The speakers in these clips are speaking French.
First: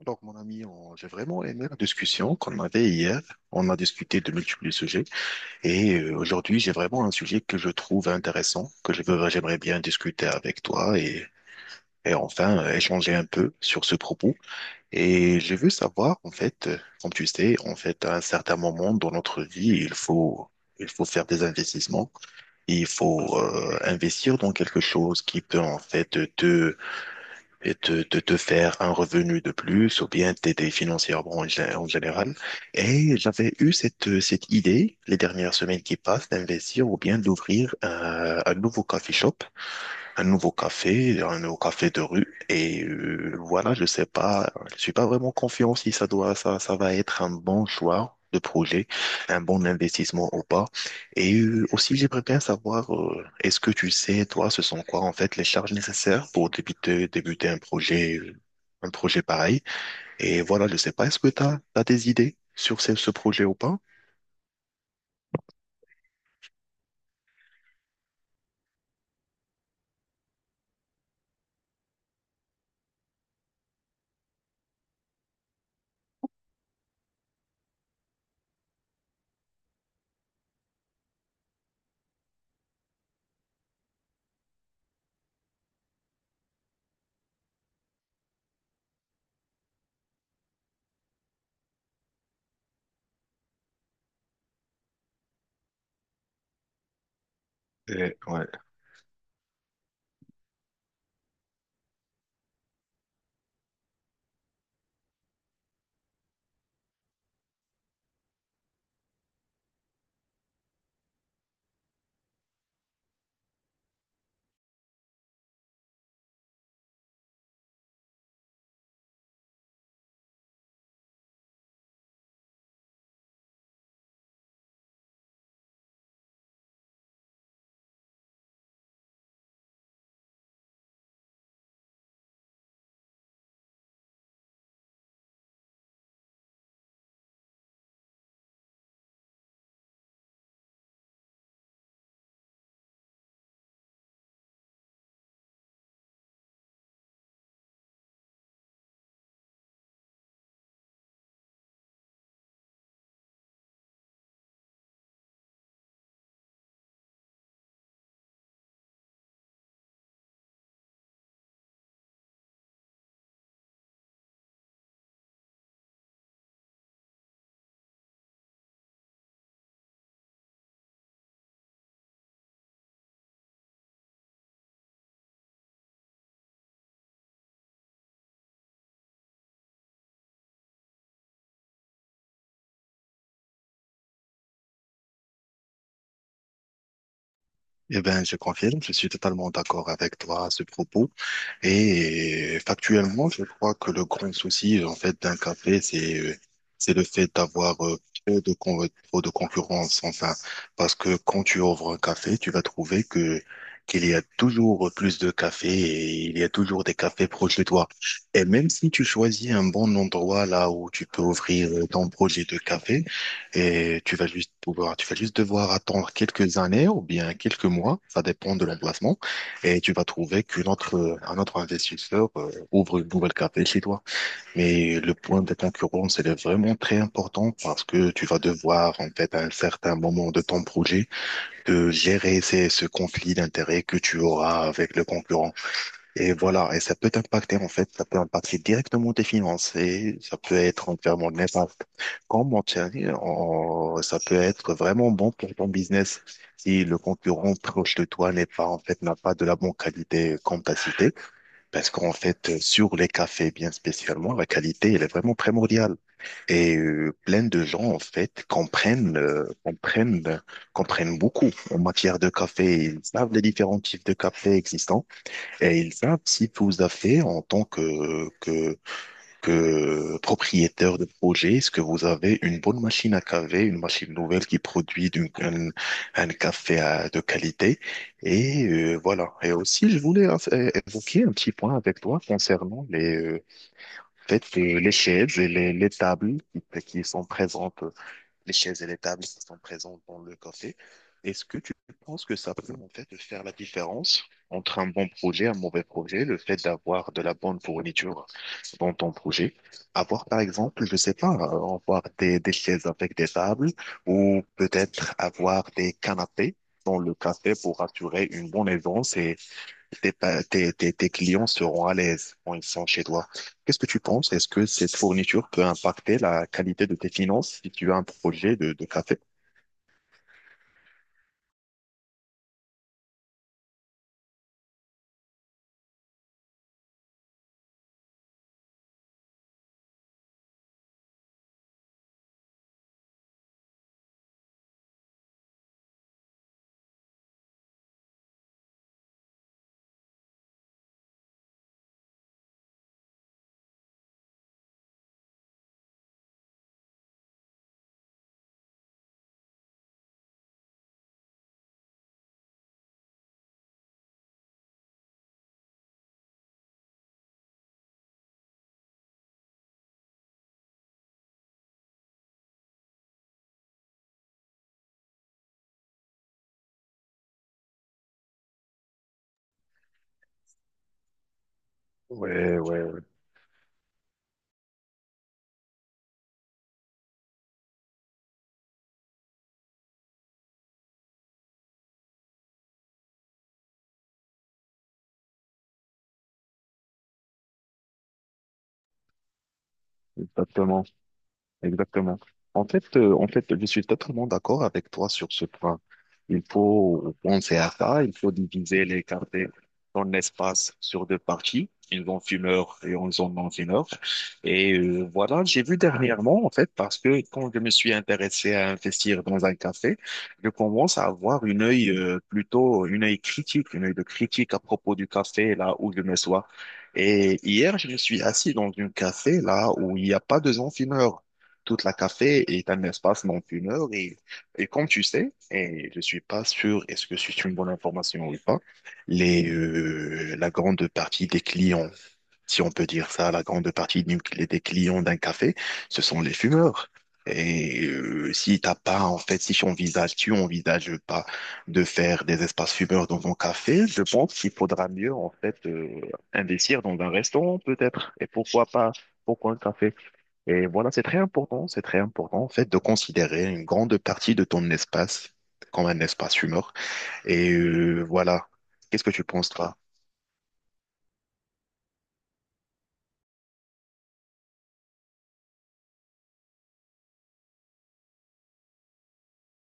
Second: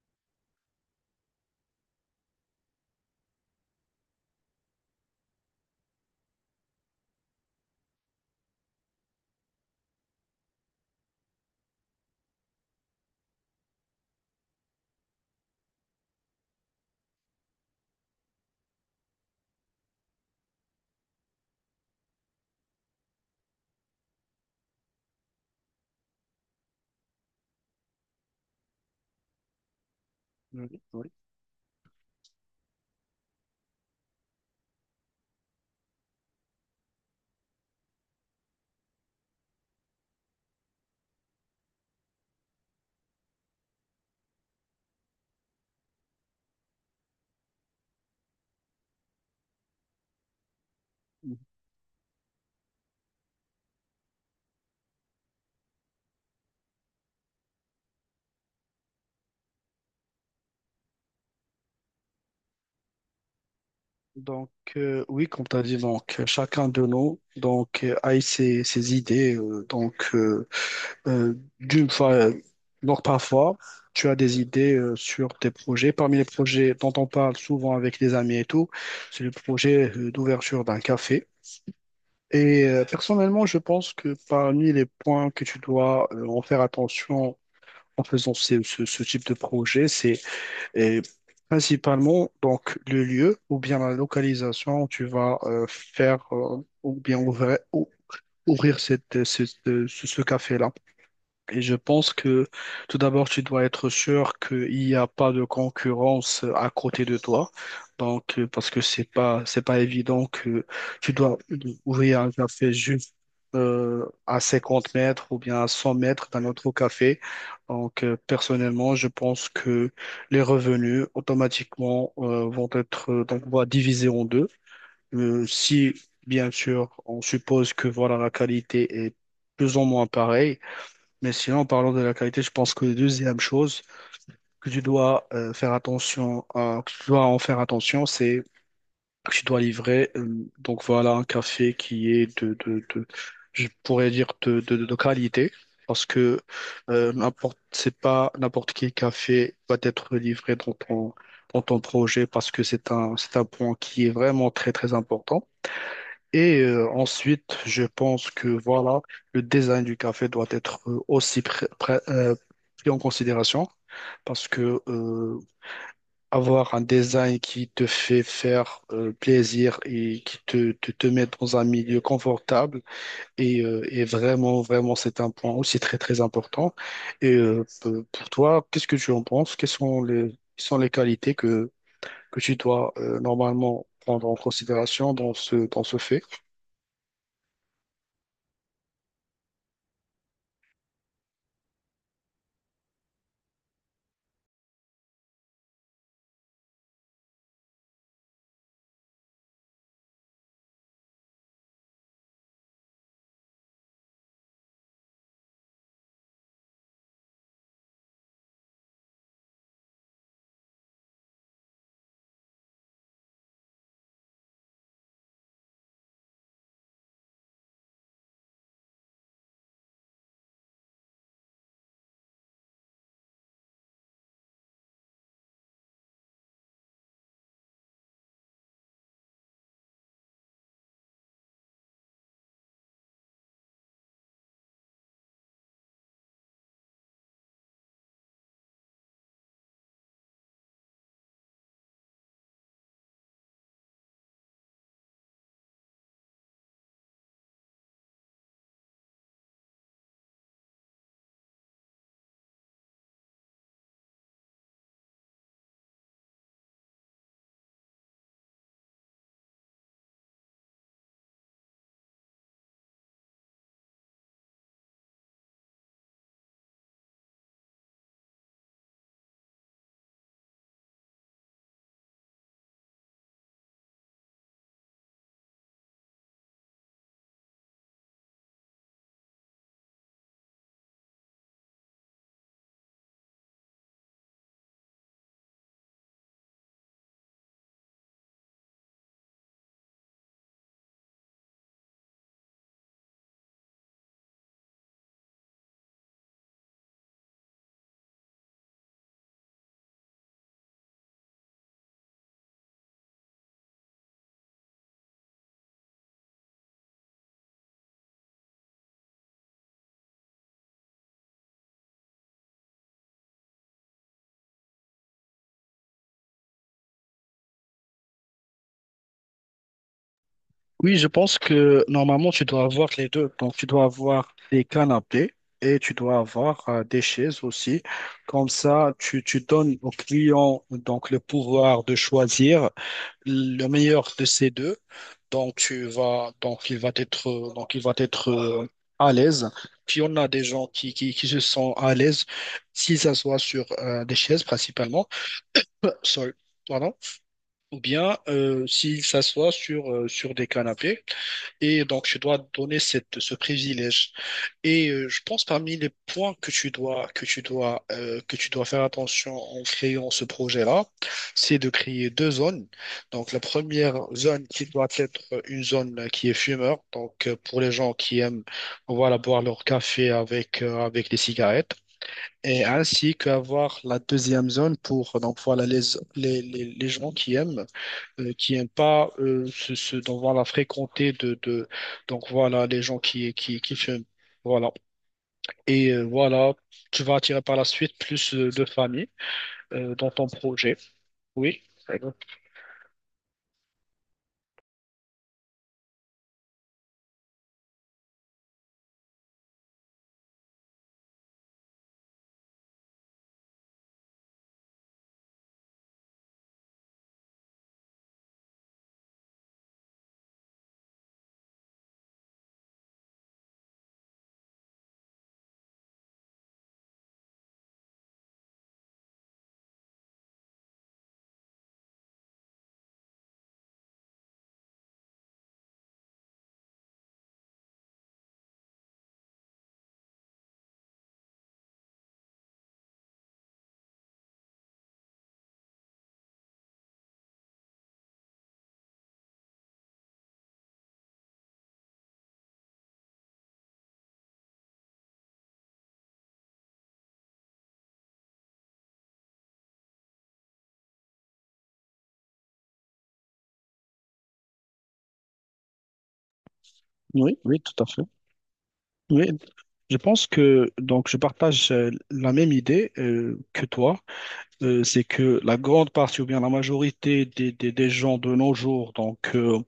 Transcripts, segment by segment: Donc, mon ami, j'ai vraiment aimé la discussion qu'on avait hier. On a discuté de multiples sujets et aujourd'hui, j'ai vraiment un sujet que je trouve intéressant, j'aimerais bien discuter avec toi et enfin échanger un peu sur ce propos. Et je veux savoir, en fait, comme tu sais, en fait, à un certain moment dans notre vie, il faut faire des investissements. Il faut investir dans quelque chose qui peut en fait te et de te faire un revenu de plus ou bien t'aider Oui, oui. financièrement en général. Et j'avais eu cette idée les dernières semaines qui passent d'investir ou bien d'ouvrir un nouveau coffee shop un nouveau café de rue. Et voilà, je sais pas, je suis pas vraiment confiant si ça va être un bon choix de projet, un bon investissement ou pas. Et aussi, j'aimerais bien savoir, est-ce que tu sais, toi, ce sont quoi en fait les charges nécessaires pour débuter un projet pareil? Et voilà, je sais pas, est-ce que tu as, des idées sur ce projet ou pas? Oui, comme tu as dit, donc, chacun de nous a ses idées. Euh, d'une fois, euh, donc parfois, tu as des idées sur tes projets. Parmi les projets dont on parle souvent avec les amis et tout, c'est le projet d'ouverture d'un café. Personnellement, je pense que parmi les points que tu dois en faire attention en faisant ce type de projet, c'est. Et Principalement, donc, le lieu ou bien la localisation où tu vas faire ou bien Et, ouais. ouvrir ce café-là. Et je pense que tout d'abord, tu dois être sûr qu'il n'y a pas de concurrence à côté de toi. Parce que c'est pas évident que tu dois ouvrir un café juste à 50 mètres ou bien à 100 mètres d'un autre café. Personnellement, je pense que les revenus automatiquement vont être on va diviser en deux. Si, bien sûr, on suppose que voilà, la qualité est plus ou moins pareille, mais sinon, en parlant de la qualité, je pense que la deuxième chose que tu dois que tu dois en faire attention, c'est que tu dois livrer. Donc voilà, un café qui est je pourrais dire de qualité, parce que c'est pas n'importe quel café va être livré dans ton projet, parce que c'est un point qui est vraiment très très important. Ensuite, je pense que voilà, le design du café doit être aussi pris en considération parce que avoir un design qui te fait faire plaisir et qui te met dans un milieu confortable. Et vraiment, vraiment, c'est un point aussi très, très important. Pour toi, qu'est-ce que tu en penses? Quelles sont les qualités que tu dois normalement prendre en considération dans ce fait? Eh ben, je confirme, je suis totalement d'accord avec toi à ce propos. Et factuellement, je crois que le grand souci, en fait, d'un café, c'est le fait d'avoir trop de concurrence, enfin. Parce que quand tu ouvres un café, tu vas trouver qu'il y a toujours plus de cafés et il y a toujours des cafés proches de toi. Et même si tu choisis un bon endroit là où tu peux ouvrir ton projet de café, et tu vas juste devoir attendre quelques années ou bien quelques mois, ça dépend de l'emplacement et tu vas trouver qu'un autre investisseur ouvre une nouvelle café chez toi. Mais le point de concurrence, elle est vraiment très important parce que tu vas devoir, en fait, à un certain moment de ton projet, de gérer ce conflit d'intérêts que tu auras avec le concurrent. Et voilà, et ça peut t'impacter, en fait, ça peut impacter directement tes finances et ça peut être entièrement néfaste. Quand ça peut être vraiment bon pour ton business si le concurrent proche de toi n'est pas, en fait, n'a pas de la bonne qualité comme t'as cité. Parce qu'en fait, sur les cafés bien spécialement, la qualité, elle est vraiment primordiale. Et plein de gens, en fait, comprennent beaucoup en matière de café. Ils savent les différents types de café existants et ils savent si vous avez en tant que propriétaire de projet, est-ce que vous avez une bonne machine à caver, une machine nouvelle qui produit un café de qualité? Et voilà. Et aussi, je voulais évoquer un petit point avec toi concernant peut-être, les chaises et les tables qui sont présentes les chaises et les tables qui sont présentes dans le café. Est-ce que tu penses que ça peut en fait faire la différence entre un bon projet et un mauvais projet, le fait d'avoir de la bonne fourniture dans ton projet? Avoir par exemple, je sais pas, avoir des chaises avec des tables ou peut-être avoir des canapés dans le café pour assurer une bonne aisance et tes, pa- tes, tes, tes clients seront à l'aise quand ils sont chez toi. Qu'est-ce que tu penses? Est-ce que cette fourniture peut impacter la qualité de tes finances si tu as un projet de café? Oui, je pense que normalement, tu dois avoir les deux. Donc, tu dois avoir des canapés et tu dois avoir des chaises aussi. Comme ça, tu donnes au client donc, le pouvoir de choisir le meilleur de ces deux. Donc, tu vas, donc, il va être, donc, il va être à l'aise. Puis, on a des gens qui se sentent à l'aise s'ils s'assoient sur des chaises principalement. Sorry, pardon. Ou bien s'ils s'assoient sur des canapés. Et donc, tu dois donner ce privilège. Je pense parmi les points que tu dois faire attention en créant ce projet-là, c'est de créer deux zones. Donc, la première zone qui doit être une zone qui est fumeur. Pour les gens qui aiment, voilà, boire leur café avec des cigarettes. Ouais, Et ouais, ouais, ainsi qu'avoir la deuxième zone pour, donc, voilà, les gens qui aiment qui n'aiment pas donc voilà, fréquenter de donc voilà les gens qui fument. Voilà. Voilà, tu vas attirer par la suite plus de familles dans ton projet. exactement. Oui. Exactement. En fait, je suis totalement d'accord avec toi sur ce point. Il faut penser à ça, il faut diviser les quartiers dans espace sur deux parties, une zone fumeur et une zone non-fumeur. Et voilà, j'ai vu dernièrement, en fait, parce que quand je me suis intéressé à investir dans un café, je commence à avoir une œil plutôt, une œil critique, une œil de critique à propos du café, là où je me sois. Et hier, je me suis assis dans un café, là où il n'y a pas de zone fumeur. Toute la café est un espace non fumeur et comme tu sais, et je suis pas sûr est-ce que c'est une bonne information ou pas, la grande partie des clients, si on peut dire ça, la grande partie des clients d'un café, ce sont les fumeurs. Et si t'as pas, en fait, si tu envisages pas de faire des espaces fumeurs dans ton café, je pense qu'il faudra mieux, en fait, investir dans un restaurant peut-être. Et pourquoi pas, pourquoi un café? Et voilà, c'est très important en fait de considérer une grande partie de ton espace comme un espace humain. Oui, Et oui, tout à fait. Voilà, qu'est-ce que tu Oui, penses toi? je pense que donc je partage la même idée que toi. C'est que la grande partie ou bien la majorité des gens de nos jours,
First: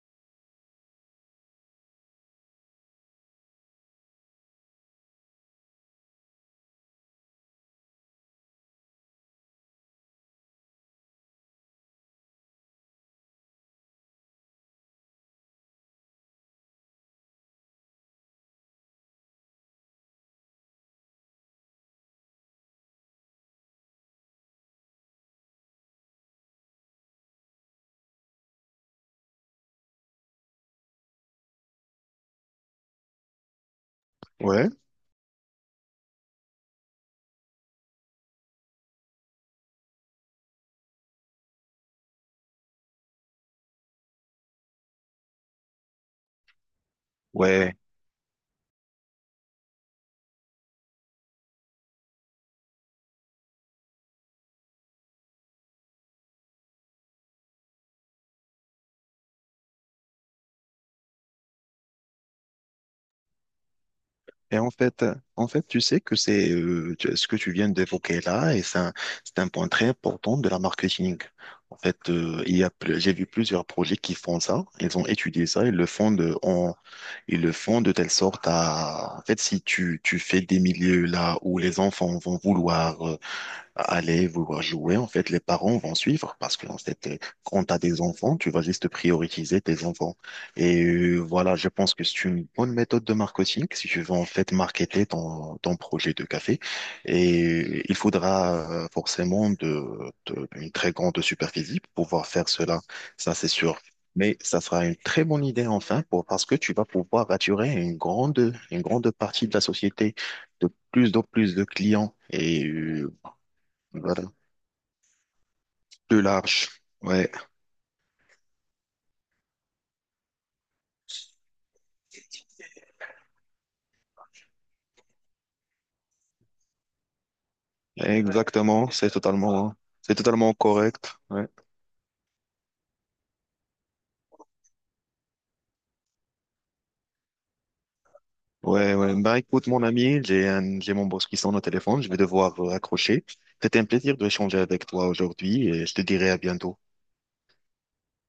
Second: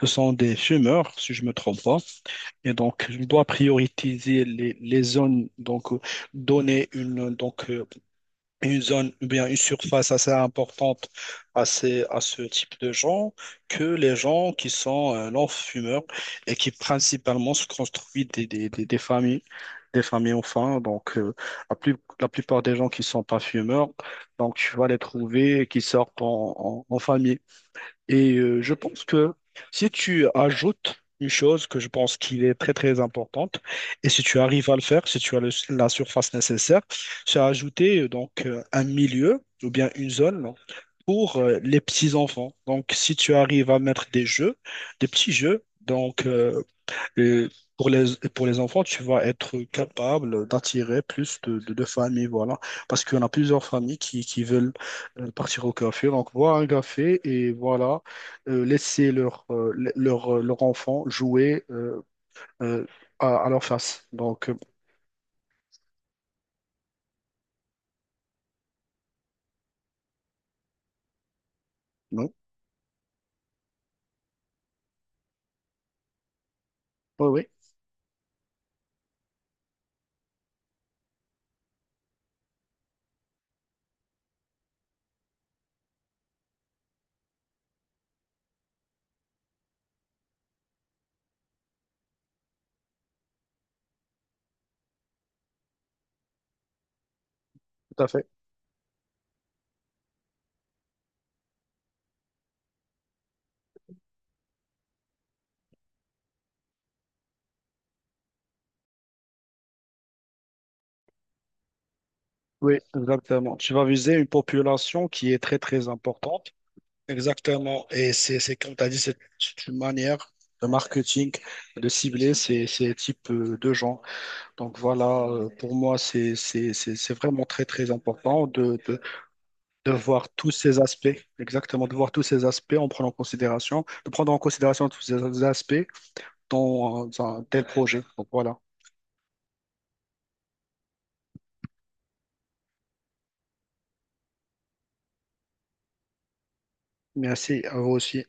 ce sont des fumeurs, si je me trompe pas. Et donc, je dois prioriser les zones, donner une, une zone ou bien une surface assez importante à, à ce type de gens que les gens qui sont non-fumeurs et qui principalement se construisent des familles ont faim, la plupart des gens qui sont pas fumeurs, donc tu vas les trouver qui sortent en famille. Je pense que si tu ajoutes une chose que je pense qu'il est très très importante, et si tu arrives Ouais, à le faire, si tu as le- la surface nécessaire, c'est ajouter un milieu ou bien une zone pour les petits enfants. Donc si tu arrives à mettre des jeux, des petits jeux, le- ouais. pour les, pour les enfants, tu vas être capable d'attirer plus de familles, voilà. Parce qu'on a plusieurs familles qui veulent partir au café. Donc, boire un café et voilà, laisser leur enfant jouer euh, à leur face. Donc, Et en fait, tu sais ce que tu viens d'évoquer là, et c'est un point très important de la marketing. En fait, non, il y a, ple- j'ai vu plusieurs projets qui font ça. Ils ont étudié ça, ils le font de, en, oui, ils oui, le font de telle sorte à, en fait, si tu fais des milieux là où les enfants vont vouloir aller vouloir jouer, en fait, les parents vont suivre parce que, en fait, quand tu as des enfants, tu vas juste prioriser tes enfants. Et voilà, je pense que c'est une bonne méthode de marketing si tu veux, en fait, marketer ton projet de café. Et il tout à fait. faudra forcément une très grande superficie pour pouvoir faire cela. Ça, c'est sûr. Mais ça sera une très bonne idée enfin pour, parce que tu vas pouvoir attirer une grande partie de la société de plus en plus de clients. Et Oui, exactement. Tu vas viser une voilà. population qui est très, très Plus importante. large. Ouais, Exactement. Et c'est comme tu as dit, c'est une manière de marketing, de cibler ces, ces types de gens. Donc voilà, pour moi, c'est vraiment très, très important exactement. C'est totalement, de c'est voir tous totalement ces aspects, correct. Ouais. exactement, de voir tous ces aspects en prenant en considération, de prendre en considération tous ces aspects dans un tel projet. Donc voilà. Ouais, ouais. Bah, écoute, mon ami, j'ai mon boss qui sonne au téléphone. Je vais devoir raccrocher. C'était un plaisir de échanger avec toi aujourd'hui et je te dirai à bientôt. Merci à vous aussi.